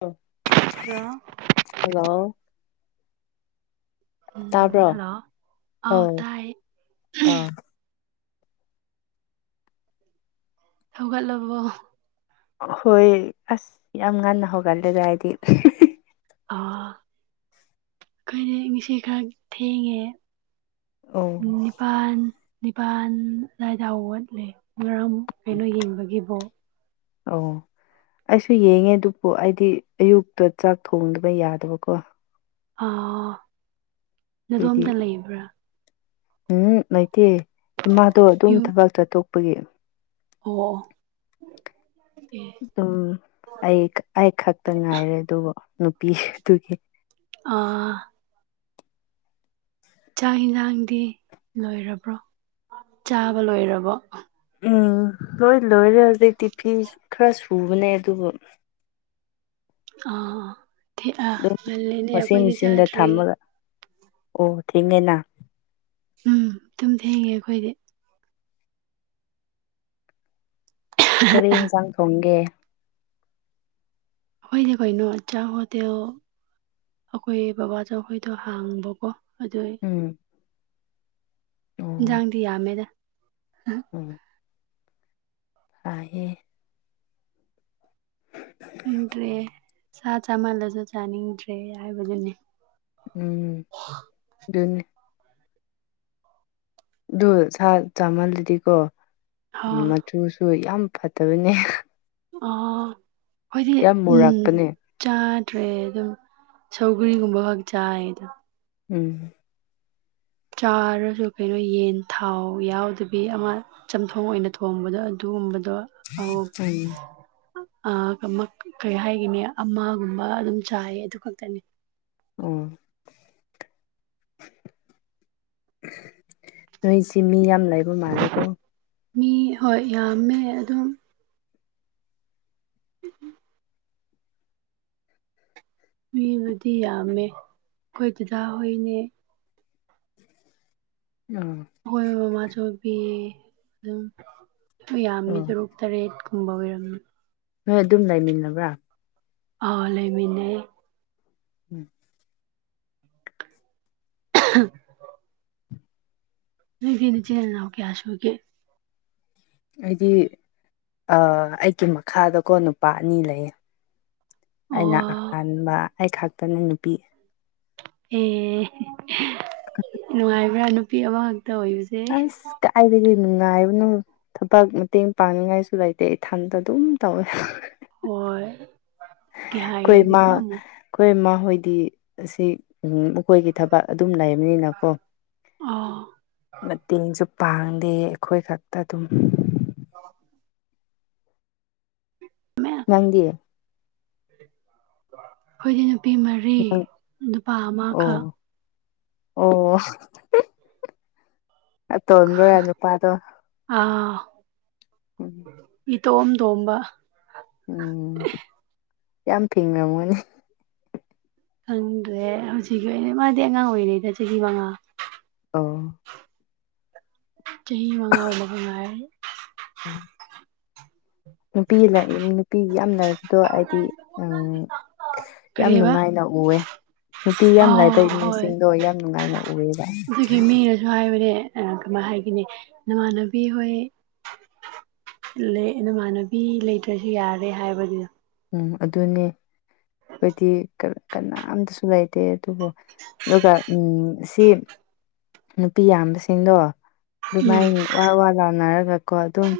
ꯑꯣ ꯑꯗꯨꯒ ꯍꯜꯂꯣ ꯎꯝ ꯇꯥꯕ꯭ꯔꯣ ꯍꯜꯂꯣ ꯑꯥꯎ ꯑꯧ ꯇꯥꯏ ꯑꯥ ꯍꯧꯒꯠꯂꯕꯣ ꯍꯣꯏ ꯑꯁ ꯌꯥꯝ ꯉꯟꯅ ꯍꯧꯒꯠꯂꯦꯗ ꯍꯥꯏꯗꯤ ꯑ ꯑꯩꯈꯣꯏꯗꯤ ꯉꯁꯤ ꯈꯔ ꯊꯦꯡꯉꯦ ꯑꯣ ꯅꯤꯄꯜ ꯅꯤꯄꯥꯜ ꯑꯗꯨꯋꯥꯏꯗꯥ ꯋꯥꯠꯂꯦ ꯃꯔꯝ ꯀꯩꯅꯣ ꯌꯦꯡꯕꯒꯤꯕꯨ ꯑꯣ ꯑꯩꯁꯨ ꯌꯦꯡꯉꯦ ꯑꯗꯨꯕꯨ ꯑꯩꯗꯤ ꯑꯌꯨꯛꯇ ꯆꯥꯛ ꯊꯣꯡꯗꯕ ꯌꯥꯗꯕꯀꯣ ꯑ ꯑꯩꯈꯣꯏꯗꯤ ꯑꯗꯣꯝꯇ ꯂꯩꯕ꯭ꯔꯥ ꯎꯝ ꯂꯩꯇꯦ ꯏꯃꯥꯗꯣ ꯑꯗꯨꯝ ꯌꯨꯝ ꯊꯕꯛ ꯆꯠꯊꯣꯛꯄꯒꯤ ꯑꯣ ꯑꯦ ꯑꯗꯨꯝ ꯑꯩ ꯑꯩ ꯈꯛꯇ ꯉꯥꯏꯔꯦ ꯑꯗꯨꯕꯨ ꯅꯨꯄꯤꯗꯨꯒꯤ ꯑꯥ ꯆꯥꯛ ꯌꯦꯟꯁꯥꯡꯗꯤ ꯂꯣꯏꯔꯕ꯭ꯔꯣ ꯆꯥꯕ ꯂꯣꯏꯔꯕꯣ ꯎꯝ ꯂꯣꯏ ꯂꯣꯏꯔꯦ ꯍꯧꯖꯤꯛꯇꯛꯇꯤ ꯐꯤ ꯈꯔ ꯁꯨꯕꯅꯦ ꯑꯗꯨꯕꯨ ꯑꯥ ꯊ ꯑ ꯑꯗꯨꯝ ꯉꯂꯦꯅꯦ ꯋꯥꯁꯤꯡ ꯑꯩꯈꯣꯏꯗꯤ ꯃꯦꯆꯤꯟꯗ ꯆꯥꯗ꯭ꯔꯤ ꯊꯝꯃꯒ ꯑꯣ ꯊꯦꯡꯉꯦꯅ ꯎꯝ ꯇꯨꯝ ꯊꯦꯡꯉꯦ ꯑꯩꯈꯣꯏꯗꯤ ꯀꯔꯤ ꯌꯦꯟꯁꯥꯡ ꯊꯣꯡꯒꯦ ꯀꯣꯏꯩꯅ ꯀꯣꯏꯅ ꯍꯆꯥꯥꯕꯨꯣ ꯇꯣ ꯑꯩꯈꯣꯏ ꯕꯕꯥꯗꯈꯣꯏꯗꯣ ꯍꯥꯡꯕꯀꯣ ꯑꯗꯨ ꯎꯝ ꯑꯣ ꯏꯟꯖꯥꯡꯗꯤ ꯌꯥꯝꯃꯦꯗ ꯎꯝ ꯍꯥꯏꯦ ꯅꯦ ꯁꯥ ꯆꯥꯃꯜꯂꯁꯨ ꯆꯥꯅꯤꯡꯗ꯭ꯔꯦ ꯍꯥꯏꯕꯗꯨꯅꯦ ꯎꯝ ꯑꯗꯨꯅꯤ ꯑꯗꯨ ꯁꯥ ꯆꯥꯝꯃꯜꯂꯗꯤꯀꯣ ꯍꯥ ꯃꯆꯨꯁꯨ ꯌꯥꯝ ꯐꯠꯇꯕꯅꯦ ꯑ ꯐꯣꯏꯗꯤ ꯌꯥꯝ ꯎꯝ ꯃꯨꯔꯛꯄꯅꯦ ꯆꯥꯗ꯭ꯔꯦ ꯑꯗꯨꯝ ꯁꯧꯒꯔꯤꯒꯨꯝꯕ ꯈꯛ ꯆꯥꯏ ꯑꯗꯣ ꯎꯝ ꯆꯥꯔꯁꯨ ꯀꯩꯅꯣ ꯌꯦꯟ ꯊꯥꯎ ꯌꯥꯎꯗꯕꯤ ꯑꯃ ꯆꯝꯊꯣꯡ ꯑꯣꯏꯅ ꯊꯣꯡꯕꯗꯣ ꯑꯗꯨꯒꯨꯝꯕꯗꯣ ꯑ ꯀꯩ ꯍꯥꯏꯒꯅꯦ ꯑꯃꯒꯨꯝꯕ ꯑꯗꯨꯝ ꯆꯥꯏꯌꯦ ꯑꯗꯨ ꯈꯛꯇꯅꯤ ꯑꯣ ꯅꯣꯏ ꯆꯃꯤ ꯌꯥꯝ ꯂꯩꯕ ꯃꯥꯜꯂꯤꯀꯣ ꯃꯤ ꯍꯣꯏ ꯌꯥꯝꯃꯦ ꯑꯗꯨꯝ ꯎꯝ ꯎꯝ ꯃꯤꯕꯨꯗꯤ ꯌꯥꯝꯃꯦ ꯑꯩꯈꯣꯏ ꯑꯗꯨꯗꯥ ꯍꯣꯏꯅꯦ ꯎꯝ ꯑꯩꯣꯏ ꯃꯃꯥꯁꯨꯕꯤ ꯑꯗꯨꯝ ꯌꯥꯝꯃꯤ ꯑꯣ ꯇꯔꯨꯛ ꯇꯔꯦꯠꯀꯨꯝꯕ ꯑꯣꯏꯔꯝꯃꯤ ꯍꯣꯏ ꯑꯗꯨꯝ ꯂꯩꯃꯤꯟꯅꯕ꯭ꯔꯥ ꯑ ꯂꯩꯃꯤꯅꯦ ꯎꯝ [unintelligible] ꯅꯣꯏꯗꯤ ꯏꯆꯦꯜ ꯏꯅꯥꯎ ꯀꯌꯥ ꯁ ꯑꯣꯏꯒꯦ ꯑꯩꯗꯤ ꯑꯩꯒꯤ ꯃꯈꯥꯗꯀꯣ ꯅꯨꯄꯥ ꯑꯅꯤ ꯂꯩꯌꯦ ꯑꯣ ꯑꯩꯅ ꯑꯍꯥꯟꯕ ꯑꯩ ꯈꯥꯛꯛꯇꯅ ꯅꯨꯄꯤ ꯑꯦ ꯅꯨꯡꯉꯥꯏꯕ꯭ꯔꯥ ꯅꯨꯄꯤ ꯑꯃꯈꯛꯇ ꯑꯣꯏꯁꯦ ꯑ ꯀꯥꯏꯗꯒꯤꯅꯅꯨꯡꯉꯕꯅ ꯊꯕꯛ ꯃꯇꯦꯡ ꯄꯥꯡꯅꯤꯡꯉꯥꯏꯁꯨ ꯂꯩꯇꯦ ꯏꯊꯟꯗ ꯑꯗꯨꯝ ꯇꯧꯋꯦ ꯍꯣꯏ ꯀ ꯍꯥꯏꯥꯏ ꯑꯩꯈꯣꯏ ꯍꯥꯏꯗꯤꯀꯣ ꯃꯥ ꯑꯃꯨꯛ ꯑꯩꯈꯣꯏ ꯃꯈꯣꯏꯗꯤ ꯑꯁꯤ ꯃꯈꯣꯏꯒꯤ ꯊꯕꯛ ꯑꯗꯨꯝ ꯂꯩꯕꯅꯤꯅꯀꯣ ꯑꯥ ꯃꯇꯦꯡꯁꯨ ꯄꯥꯡꯗꯦ ꯑꯩꯈꯣꯏ ꯈꯛꯇ ꯑꯗꯨꯝ ꯑ ꯃꯌꯥꯝ ꯅꯪꯗꯤꯌꯦ ꯑꯩꯈꯣꯏꯗꯤ ꯅꯨꯄꯤ ꯃꯔꯤ ꯅꯪ ꯅꯨꯄꯥ ꯑꯃꯈꯛ ꯑꯣ ꯑꯣ ꯇꯣꯟꯕ ꯅꯨꯄꯥꯗꯣ ꯑ ꯎꯝ ꯏ ꯇꯣꯝ ꯇꯣꯝꯕ ꯎꯝ ꯌꯥꯝ ꯐꯦꯡꯉ ꯃꯣꯏꯅꯦ ꯈꯪꯗ꯭ꯔꯦ ꯍꯧꯖꯤꯛꯀꯤ ꯑꯣꯏꯅ ꯃꯥꯗꯤ ꯑꯉꯥꯡ ꯑꯣꯏꯔꯤꯉꯩꯗ ꯆꯍꯤ ꯃꯉꯥ ꯑ ꯆꯍꯤ ꯃꯉꯥ ꯃ ꯃꯉ ꯎꯝ ꯅꯨꯄꯤ ꯂ ꯅꯨꯄꯤ ꯌꯥꯝ ꯂꯥꯏꯕꯗꯣ ꯍꯥꯏꯗꯤ ꯎꯝ ꯌꯥꯝ ꯀꯔꯤꯕ ꯅꯨꯡꯉꯥꯏꯅ ꯎꯑꯦ ꯅꯨꯄꯤ ꯌꯥꯝ ꯂꯥꯏꯕ ꯑꯥ ꯍꯣꯏ ꯏꯃꯨꯡꯁꯤꯡꯗꯣ ꯌꯥꯝ ꯅꯨꯡꯉꯥꯏꯅ ꯎꯑꯦ ꯑꯗꯨꯒꯤ ꯃꯤꯅꯁꯨ ꯍꯥꯏꯕꯅꯦ ꯀꯃꯥꯏ ꯍꯥꯏꯈꯤꯅꯤ ꯅꯃꯥꯟꯅꯕꯤ ꯍꯣꯏ ꯂꯩ ꯅꯃꯥꯟꯅꯕꯤ ꯂꯩꯇ꯭ꯔꯁꯨ ꯌꯥꯔꯦ ꯍꯥꯏꯕꯗꯨꯗ ꯎꯝ ꯑꯗꯨꯅꯦ ꯑꯈꯣꯏꯗꯤ ꯀꯅꯥꯝꯇꯁꯨ ꯂꯩꯇꯦ ꯑꯗꯨꯕꯨ ꯑꯗꯨꯒ ꯎꯝ ꯁꯤ ꯅꯨꯄꯤ ꯌꯥꯝꯕꯁꯤꯡꯗꯣ ꯎꯝ ꯑꯗꯨꯃꯥꯏꯅ ꯋꯥ ꯋꯥ ꯂꯥꯅꯔꯒꯀꯣ ꯑꯗꯨꯝ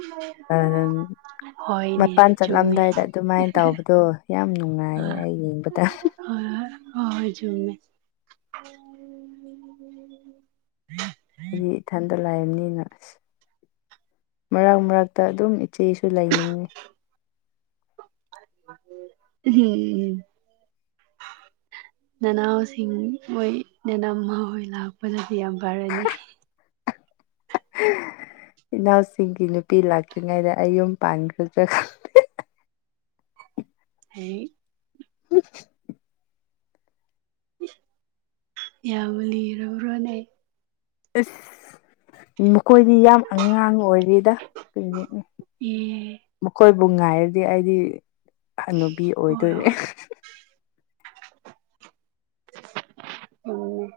ꯍꯣꯏ ꯃꯄꯥꯟ ꯆꯠꯂꯝꯗꯥꯏꯗ ꯑꯗꯨꯃꯥꯏꯅ ꯇꯧꯕꯗꯣ ꯌꯥꯝ ꯅꯨꯡꯉꯥꯏꯌꯦ ꯑꯩ ꯌꯦꯡꯕꯗ ꯍ ꯍꯖꯃꯦ ꯎꯝ ꯎꯝ ꯏꯊꯟꯇ ꯂꯥꯏꯔꯕꯕꯅꯤꯅ ꯑꯁ ꯃꯔꯛ ꯃꯔꯛꯇ ꯑꯗꯨꯝ ꯏꯆꯦꯁꯨ ꯂꯩꯅꯤꯡꯉꯤ ꯍꯝ ꯅꯅꯥꯁꯤꯡ ꯑꯣꯏꯣꯏ ꯅꯅꯥꯃ ꯍ ꯂꯥꯛ ꯐꯅꯗꯤ ꯌꯥꯝ ꯐꯔꯅꯤ ꯏꯅꯥꯎꯁꯤꯡꯒꯤ ꯅꯨꯄꯤ ꯂꯥꯛꯇ꯭ꯔꯤꯉꯩꯗ ꯑꯩꯌꯨꯝ ꯄꯥꯟꯈ꯭ꯔꯗ꯭ꯔꯥ ꯑꯩ ꯎ ꯌꯥꯕ ꯂꯩ꯭ꯔꯣꯅꯦ ꯑ ꯃꯈꯣꯏꯗꯤ ꯌꯥꯝ ꯑꯉꯥꯡ ꯑꯣꯏꯔꯤꯗ ꯀꯩꯅꯤ ꯑꯦ ꯃꯈꯣꯏꯕꯨ ꯉꯥꯏꯔꯗꯤ ꯑꯩꯗꯤ ꯍꯥꯅꯨꯕꯤ ꯍꯣꯏ ꯑꯣꯏꯗꯣꯏꯔꯦ ꯍꯣꯏ ꯎꯝ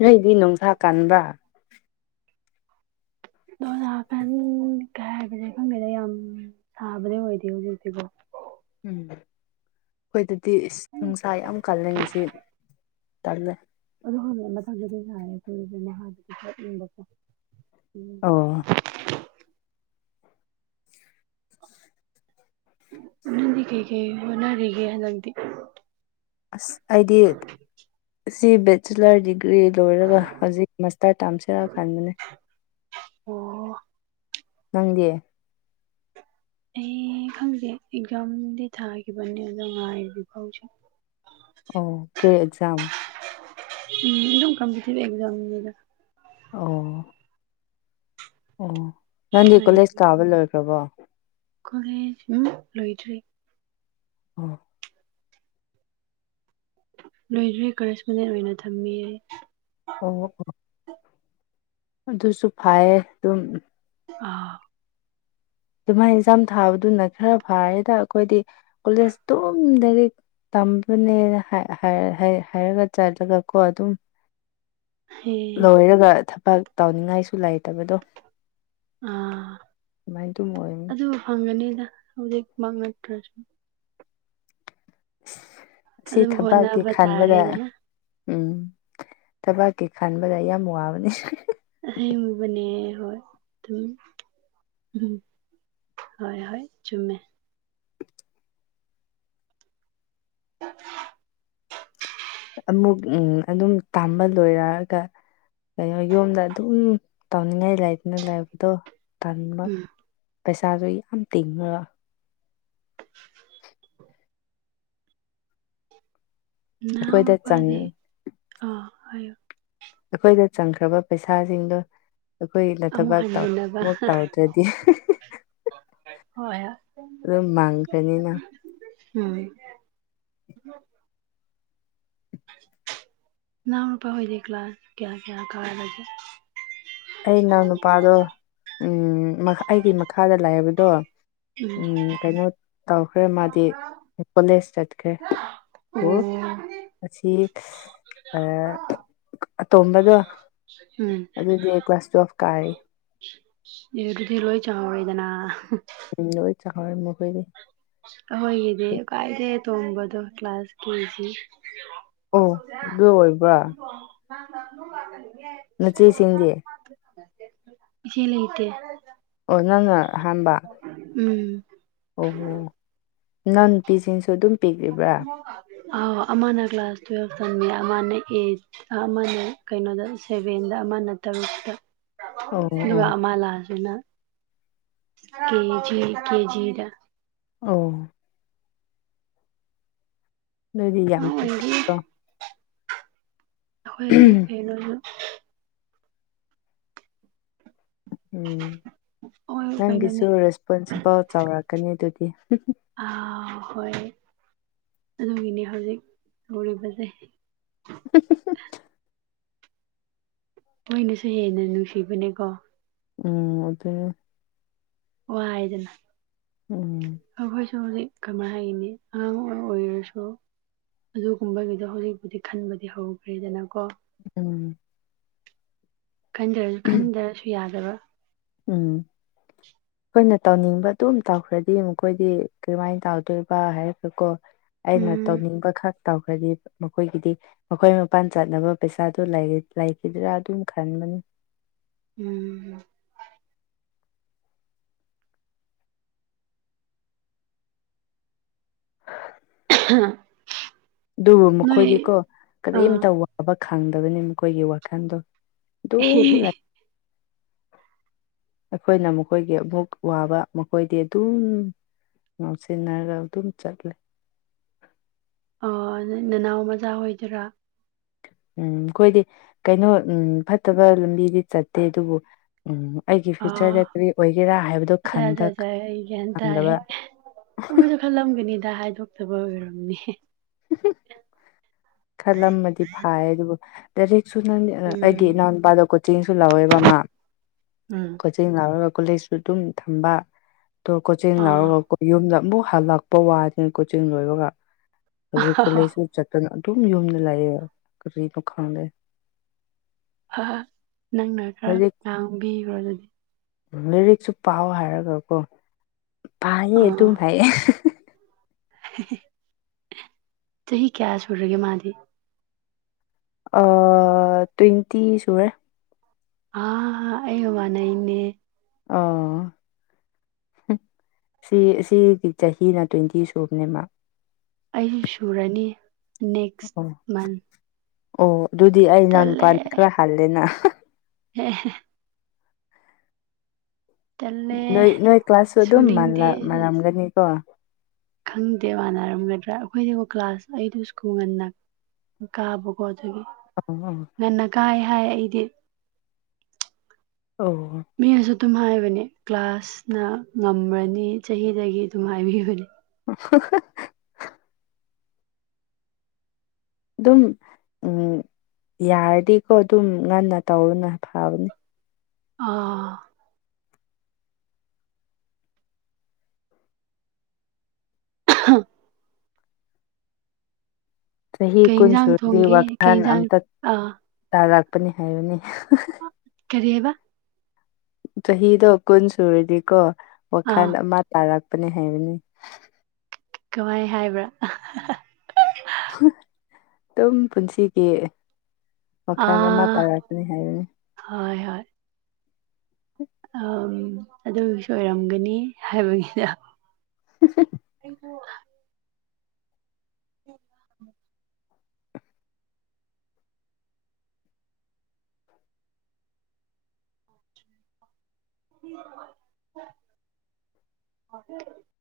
ꯅꯣꯏꯗꯤ ꯅꯨꯡꯁꯥ ꯀꯟꯕ ꯖꯥꯐꯦꯟ ꯀꯩ ꯍꯥꯏꯕꯁꯦ ꯈꯪꯗꯦꯗ ꯌꯥꯝ ꯁꯥꯕꯗꯤ ꯑꯣꯏꯗꯦ ꯍꯧꯖꯤꯛꯇꯤꯕꯣ ꯎꯝ ꯑꯩꯈꯣꯏꯗꯗꯤ ꯅꯨꯡꯁꯥ ꯌꯥꯝ ꯀꯜꯂꯦ ꯉꯁꯤ ꯇꯜꯂ ꯑꯗꯨꯣ ꯍꯪꯅ ꯃꯊꯪꯗꯗꯤ ꯍꯥꯏꯔꯦ ꯑꯩꯈꯣꯏꯗꯤ ꯆꯅꯤꯡꯕꯀꯣ ꯎꯝ ꯑꯣ ꯑꯣꯗꯤ ꯀꯩ ꯀꯩ ꯑꯣꯅꯥꯔꯒ ꯍꯂꯛꯗꯤ ꯑ ꯑꯩꯗꯤ ꯁꯤꯕꯠ ꯕꯦꯆꯤꯂꯔ ꯗꯤꯒ꯭ꯔꯤ ꯂꯣꯏꯔꯒ ꯍꯧꯖꯤꯛ ꯃꯥꯁꯇꯔ ꯇꯥꯝꯁꯤꯔꯛꯑꯀꯥꯟꯕꯅꯦ ꯑꯣ ꯅꯪꯗꯤ ꯑꯩ ꯈꯪꯗꯦ ꯑꯦꯛꯖꯥꯝꯗꯤ ꯊꯥꯈꯤꯕꯅꯤ ꯑꯗꯣ ꯉꯥꯏꯔꯤꯕ ꯐꯥꯎꯁꯨ ꯑꯣ ꯀꯦꯖꯝ ꯎꯝ ꯑꯗꯨꯝ ꯀꯝꯇꯤꯚ ꯑꯦꯖꯝꯗ ꯑꯣ ꯑꯣ ꯅꯪꯗꯤ ꯀꯣꯂꯦꯖ ꯀꯥꯕ ꯂꯣꯏꯈ꯭ꯔꯕꯣ ꯀꯣꯂꯦ ꯂꯣꯏꯗ꯭꯭ꯔꯔꯤ ꯎꯝ ꯂꯣꯏꯗ꯭ꯔꯤ ꯀꯔꯦꯁꯄꯗꯦꯟ ꯑꯣꯏꯅ ꯊꯝꯕꯤꯌꯦ ꯑꯣ ꯑꯣ ꯑꯗꯨꯁꯨ ꯐꯩꯌꯦ ꯑꯗꯨꯝ ꯑ ꯑꯗꯨꯃꯥꯏꯅ ꯑꯦꯛꯖꯥꯝ ꯊꯥꯕꯗꯨꯅ ꯈꯔ ꯐꯔꯦꯗ ꯑꯩꯈꯣꯏꯗꯤ ꯀꯣꯂꯦꯖ ꯇꯝ ꯂꯗꯥꯔꯤꯛ ꯇꯝꯕꯅꯦꯅ ꯍꯥꯏꯔꯒ ꯆꯠꯂꯒ ꯀꯣ ꯑꯗꯨꯝ ꯍꯦ ꯂꯣꯏꯔꯒ ꯊꯕꯛ ꯇꯧꯅꯤꯡꯉꯥꯏꯁꯨ ꯂꯩꯥꯏꯇꯕꯗꯣ ꯑ ꯑꯗꯨꯝ ꯑꯣꯏꯕꯅꯤ ꯑꯗꯨ ꯐꯪꯒꯅꯤꯗ ꯍꯧꯖꯤꯛ ꯃꯡꯅꯇ꯭ꯔꯁꯨ ꯑꯁꯤ ꯑꯗꯨꯝ ꯊꯕꯛꯀꯤ ꯍꯣꯠꯅꯕ ꯈꯟꯕꯗ ꯇꯥꯔꯦꯗꯅ ꯎꯝ ꯊꯕꯥꯛꯀꯤ ꯈꯥꯟꯕꯗ ꯌꯥꯝ ꯋꯥꯕꯅꯤ ꯑꯁ ꯑꯃꯨꯕꯅꯦ ꯍꯣꯏ ꯑꯗꯨ ꯎꯝ ꯍꯣꯏ ꯍꯣꯏ ꯆꯨꯝꯃꯦ [inaudible] ꯑꯃꯨꯛ ꯎ ꯑꯗꯨꯝ ꯇꯥꯝꯕ ꯂꯣꯏꯔꯒ ꯀꯩꯅꯣ ꯌꯣꯝꯗ ꯑꯗꯨꯝ ꯇꯥꯎꯅꯤꯡꯉꯥꯏ ꯂꯩꯗꯅ ꯂꯥꯏꯕꯗꯣ ꯇꯟꯕ ꯎꯝ ꯄꯩꯁꯥꯁꯨ ꯌꯥꯝ ꯇꯤꯡꯉꯒ [unintelligible] ꯅꯅꯥꯎ ꯑꯩꯈꯣꯏꯗ ꯆꯪ ꯃꯄꯥꯗꯤ ꯑ ꯍꯥꯏꯌꯣ ꯑꯩꯈꯣꯏꯗ ꯆꯪꯈ꯭ꯔꯕ ꯄꯩꯁꯥꯁꯤꯡꯗꯣ ꯑꯩꯈꯣꯏꯅ ꯑꯃꯨꯛ ꯊꯕꯥꯛ ꯍꯟꯖꯤꯟꯅꯕ ꯑꯃꯨꯛ ꯇꯥꯎꯗ꯭ꯔꯗꯤ ꯍꯣꯏ ꯍ ꯑꯗꯨꯝ ꯃꯥꯡꯈ꯭ꯔꯅꯤꯅ ꯅꯅꯨꯄꯥ ꯈꯣꯏꯗ ꯀꯂꯥꯁ ꯀꯌꯥ ꯀꯌꯥ ꯀꯔꯒꯦ ꯑꯩ ꯏꯅꯥꯎ ꯅꯨꯨꯄꯥꯗꯣ ꯎ ꯑꯩꯒꯤ ꯃꯈꯥꯗ ꯂꯩꯕꯗꯣ ꯎꯝ ꯀꯩꯅꯣ ꯇꯧꯈ꯭ꯔꯦ ꯃꯥꯗꯤ ꯀꯣꯂꯦꯖ ꯆꯠꯈ꯭ꯔꯦ ꯑꯣ ꯑꯁꯤ ꯑꯇꯣꯝꯕꯗꯣ ꯎꯝ ꯑꯗꯨꯗꯤ ꯀꯋꯥ ꯑꯣꯐ ꯀ ꯍꯥꯏ ꯑꯥ ꯑꯗꯨꯗꯤ ꯂꯣꯏ ꯆꯥꯎꯔꯦꯗꯅ ꯎꯝ ꯂꯣꯏ ꯆꯥꯎꯔꯦ ꯃꯈꯣꯏꯗꯤ ꯍꯣꯏꯒꯗ ꯀꯥꯏꯗꯒꯤ ꯑꯇꯣꯟꯕꯗꯣ ꯀꯂ꯭ꯥꯁ ꯀꯦꯖꯤ ꯑꯣ ꯑꯗꯨ ꯑꯣꯏꯕ꯭ꯔꯥ ꯅꯆꯦꯁꯤꯡꯗꯤ ꯏꯆꯦ ꯂꯩꯇꯦ ꯑꯣ ꯅꯪꯅ ꯑꯍꯥꯟꯕ ꯎꯝ ꯑꯣ ꯅꯪ ꯄꯤꯁꯤꯡꯁꯨ ꯑꯗꯨꯝ ꯄꯤꯛꯂꯤꯕ꯭ꯔꯥ ꯑ ꯑꯃꯅ ꯀ꯭ꯂꯥꯁ ꯇꯨꯋꯦꯜ ꯇꯥꯃꯤ ꯑꯃꯅ ꯑꯩꯠ ꯑꯃꯅ ꯀꯩꯅꯣꯗ ꯁꯦꯚꯦꯟꯗ ꯑꯃꯅ ꯇꯔꯇ ꯑꯣ ꯑꯗꯨꯒ ꯑꯣ ꯑꯃꯥꯂꯥꯁꯤꯅ ꯀꯦꯖꯤ ꯀꯦꯖꯤꯗ ꯑꯣ ꯅꯗꯤ ꯌꯥꯝꯝ ꯑꯉꯥꯡ ꯄꯤꯛ ꯑꯣꯏꯔꯗꯤ ꯑꯩꯈꯣꯏ ꯀꯩꯅꯣ ꯎꯝ ꯑꯩꯈꯣꯏ ꯅꯪꯒꯤꯁꯨ ꯀꯩꯅꯣꯅꯦ ꯔꯦꯁꯄꯣꯟꯁꯤꯕꯜ ꯆꯥꯎꯔꯛꯀꯅꯤ ꯑꯗꯨꯗꯤ ꯑꯥ ꯍꯣꯏ ꯑꯗꯨꯒꯤꯅꯦ ꯍꯧꯖꯤꯛ ꯂꯨꯔꯤꯕꯁꯦ [unintelligible] ꯈꯣꯏꯅꯁꯨ ꯍꯦꯟꯅ ꯅꯨꯡꯁꯤꯕꯅꯦꯀꯣ ꯎꯝ ꯑꯗꯨꯅꯦ ꯋꯥꯏꯗꯅ ꯎꯝ ꯑꯩꯈꯣꯏꯁꯨ ꯍꯧꯖꯤꯛ ꯀꯃꯥꯏꯅ ꯍꯥꯏꯒꯅꯤ ꯑꯃꯃꯥꯕꯨ ꯑꯣꯏꯔꯁꯨ ꯑꯗꯨꯒꯨꯝꯕꯒꯤꯗꯣ ꯍꯧꯖꯤꯛꯄꯨꯗꯤ ꯈꯟꯕꯗꯤ ꯍꯧꯈ꯭ꯔꯦꯗꯅꯀꯣ ꯎꯝ ꯈꯟꯗꯔꯁꯨ ꯈꯟꯗꯔꯁꯨ ꯌꯥꯗꯕ ꯎꯝ ꯑꯩꯈꯣꯏꯅ ꯇꯧꯅꯤꯡꯕ ꯑꯗꯨꯝ ꯇꯧꯈ꯭ꯔꯗꯤ ꯃꯈꯣꯏꯗꯤ ꯀꯔꯝꯍꯥꯏꯅ ꯇꯧꯗꯣꯏꯕ ꯍꯥꯏꯔꯒꯀꯣ ꯑꯩꯅ ꯎꯝ ꯇꯧꯅꯤꯡꯕ ꯈꯛ ꯇꯧꯈ꯭ꯔꯗꯤ ꯃꯈꯣꯏꯒꯤꯗꯤ ꯃꯈꯣꯏ ꯃꯄꯥꯟ ꯆꯠꯅꯕ ꯄꯩꯁꯥꯗꯣ ꯂꯩ ꯂꯩꯈꯤꯗ꯭ꯔꯥ ꯑꯗꯨꯝ ꯈꯟꯕꯅꯤ ꯎꯝ [unintelligible] ꯑꯗꯨꯕꯨ ꯅꯣꯏ ꯃꯈꯣꯏꯗꯤꯀꯣ ꯑꯥ ꯀꯔꯤꯝꯇ ꯋꯥꯕ ꯈꯪꯗꯕꯅꯤ ꯃꯈꯣꯏꯒꯤ ꯋꯥꯈꯜꯗꯣ ꯗꯨꯝ ꯂꯩ [unintelligible] ꯑꯩꯈꯣꯏꯅ ꯃꯈꯣꯏꯒꯤ ꯑꯃꯨꯛ ꯋꯥꯕ ꯃꯈꯣꯏꯗꯤ ꯑꯗꯨꯝ ꯉꯧꯁꯤꯟꯅꯔꯒ ꯑꯗꯨꯝ ꯆꯠꯂꯦ ꯑꯥ ꯅ‌ꯣꯏ ꯅꯅꯥꯎ ꯃꯆꯥ ꯍ‌ꯣꯏꯗꯨꯔ‌ꯥ ꯎꯝ ꯑꯩꯈꯣꯏꯗꯤ ꯀꯩꯅꯣ ꯎꯝ ꯐꯠꯇꯕ ꯂꯝꯕꯤꯗꯤ ꯆꯠꯇꯦ ꯑꯗꯨꯕꯨ ꯎꯝ ꯑꯩꯒꯤ ꯑꯣ ꯐ꯭ꯌꯨꯆꯔꯗꯥ ꯀꯔꯤ ꯑꯣꯏꯒꯦꯔꯥ ꯍꯥꯏꯕꯗꯨ ꯑꯆꯥ ꯑꯆꯥ ꯈꯟꯗ ꯑꯆꯥ ꯈꯪꯗꯕ ꯅ ꯃꯣꯏꯁꯨ ꯈꯜꯂꯝꯒꯅꯤꯗ ꯍꯥꯏꯗꯣꯛꯇꯕ ꯑꯣꯏꯔꯝꯅꯦ ꯈꯜꯂꯝꯃꯗꯤ ꯐꯥꯏ ꯑꯗꯨꯕꯨ ꯂꯥꯏꯔꯤꯛꯁꯨ ꯅꯪꯗꯤ ꯎꯝ ꯑꯩꯒꯤ ꯏꯅꯥꯎꯅꯨꯄꯥꯗ‌ꯣ ꯀꯣꯆꯤꯡꯁꯨ ꯂꯧꯋꯦꯕ ꯃꯥ ꯎꯝ ꯀ‌ꯣ ꯆꯤꯡ ꯂꯥꯎꯔꯒ ꯀꯣꯂꯦꯖꯁꯨ ꯑꯗꯨꯝ ꯊꯝꯕ ꯗ‌ꯣ ꯀꯣꯆꯤꯡ ꯑꯥ ꯂꯥꯎꯔꯒꯀ‌ꯣ ꯌꯨꯝꯗ ꯑꯃꯨꯛ ꯍꯜꯂꯛꯄ ꯋꯥꯅꯤ [inaudible] ꯀꯣꯆꯤꯡ ꯂꯣꯏꯕꯒ ꯍꯧꯖꯤꯛ ꯀꯣꯂ‌ꯦꯖ ꯑꯍꯥꯍꯥ ꯃꯨꯛ ꯆꯠꯇꯅ ꯇꯨꯝ ꯌꯨꯝꯗꯥ ꯂꯥꯏꯌꯦ ꯀꯔꯤꯅꯦ ꯈꯪꯗꯦ ꯑ ꯅꯪꯅ ꯈꯔ ꯉꯥꯡꯕꯤꯈ꯭ꯔꯣ ꯑꯗꯨꯗꯤ ꯂꯩꯔꯤꯛꯁꯨ ꯄꯥꯎ ꯍꯥꯏꯔꯒꯀꯣ ꯄꯥꯌꯦ ꯑꯥ ꯑꯗꯨꯝ ꯍꯥꯏꯌ‌ꯦ [unintelligible] ꯆꯍꯤ ꯀꯌꯥ ꯁꯨꯔꯒꯦ ꯃꯥꯗꯤ ꯑ ꯇ꯭ꯋꯦꯟꯇꯤ ꯁꯨꯔꯦ ꯑ ꯑꯩꯒ ꯃꯥꯟꯅꯩꯅꯦ ꯑꯥ [unintelligible] ꯁꯤ ꯁꯤꯒꯤ ꯆꯍꯤꯅ ꯇ꯭ꯋꯦꯟꯇꯤ ꯁꯨꯕꯅꯦ ꯃꯥ ꯑꯩ ꯁꯨꯔꯅꯤ ꯅꯦꯛꯁ ꯑꯣ ꯃꯟ ꯑꯣ ꯑꯗꯨꯗꯤ ꯑꯩ ꯇꯜꯂꯦ ꯏꯅꯥꯎꯅꯨꯄꯥꯅ ꯈꯔ ꯍꯜꯂꯦꯅ [unintelligible] ꯇꯜꯂꯦ ꯅꯣꯏ ꯅꯣꯏ ꯀ꯭ꯂꯥꯁꯁꯨ ꯑꯗꯨꯝ ꯁꯨꯅꯤꯡꯗꯦ ꯃꯥꯜꯂꯝ ꯑꯁ ꯃꯥꯜꯂꯝꯒꯅꯤꯀꯣ ꯈꯪꯗꯦ ꯃꯥꯟꯅꯔꯝꯒꯗ꯭ꯔꯥ ꯑꯩꯈꯣꯏꯁꯤꯕꯨ ꯀ꯭ꯂꯥꯁ ꯑꯩꯗꯨ ꯁ꯭ꯀꯨꯜ ꯉꯟꯅ ꯀꯥꯕꯀꯣ ꯑꯗꯨꯒꯤ [unintelligible] ꯉꯟꯅ ꯀꯥꯏ ꯍꯥꯏ ꯑꯩꯗꯤ ꯑꯣ ꯃꯤꯅꯁꯨ ꯑꯗꯨꯝ ꯍꯥꯏꯕꯅꯦ ꯀ꯭ꯂꯥꯁꯅ ꯉꯝꯔꯅꯤ ꯆꯍꯤꯗꯒꯤ ꯑꯗꯨꯝ ꯍꯥꯏꯕꯤꯕꯅꯦ [unintelligible] ꯑꯗꯨꯝ ꯎ ꯌꯥꯔꯗꯤꯀꯣ ꯑꯗꯨꯝ ꯉꯟꯅ ꯇꯧꯕꯅ ꯐꯕꯅꯦ ꯑꯥ ꯑ [inaudible] ꯆꯍꯤ ꯀꯩ ꯀꯨꯟ ꯌꯦꯟꯁꯥꯡ ꯁꯨꯔꯗꯤ ꯊꯣꯡꯒꯦ ꯀꯩ ꯋꯥꯈꯜ ꯌꯦꯟꯁꯥꯡ ꯑꯝꯇ ꯑꯥ ꯇꯥꯔꯥꯛꯄꯅꯤ ꯍꯥꯏꯌꯦꯅꯦ ꯀꯔꯤ ꯍꯥꯏꯕ ꯆꯍꯤꯗꯣ ꯀꯨꯟ ꯁꯨꯔꯗꯤꯀꯣ ꯑꯥ ꯋꯥꯈꯜ ꯑꯃ ꯇꯥꯔꯛꯄꯅꯦ ꯍꯥꯏꯕꯅꯤ ꯀꯃꯥꯏ ꯍꯥꯏꯕ꯭ꯔꯥ ꯑꯗꯨꯝ ꯄꯨꯟꯁꯤꯒꯤ ꯃꯈꯜ ꯑꯃ ꯑꯥ ꯇꯥꯔꯛꯀꯅꯤ ꯍꯥꯏꯕꯅꯤ ꯍꯣꯏ ꯍꯣꯏ ꯑ ꯑꯗꯨꯁꯨ ꯑꯣꯏꯔꯝꯒꯅꯤ ꯍꯥꯏꯕꯒꯤꯗ [unintelligible] [unintelligible] [unintelligible] [unintelligible]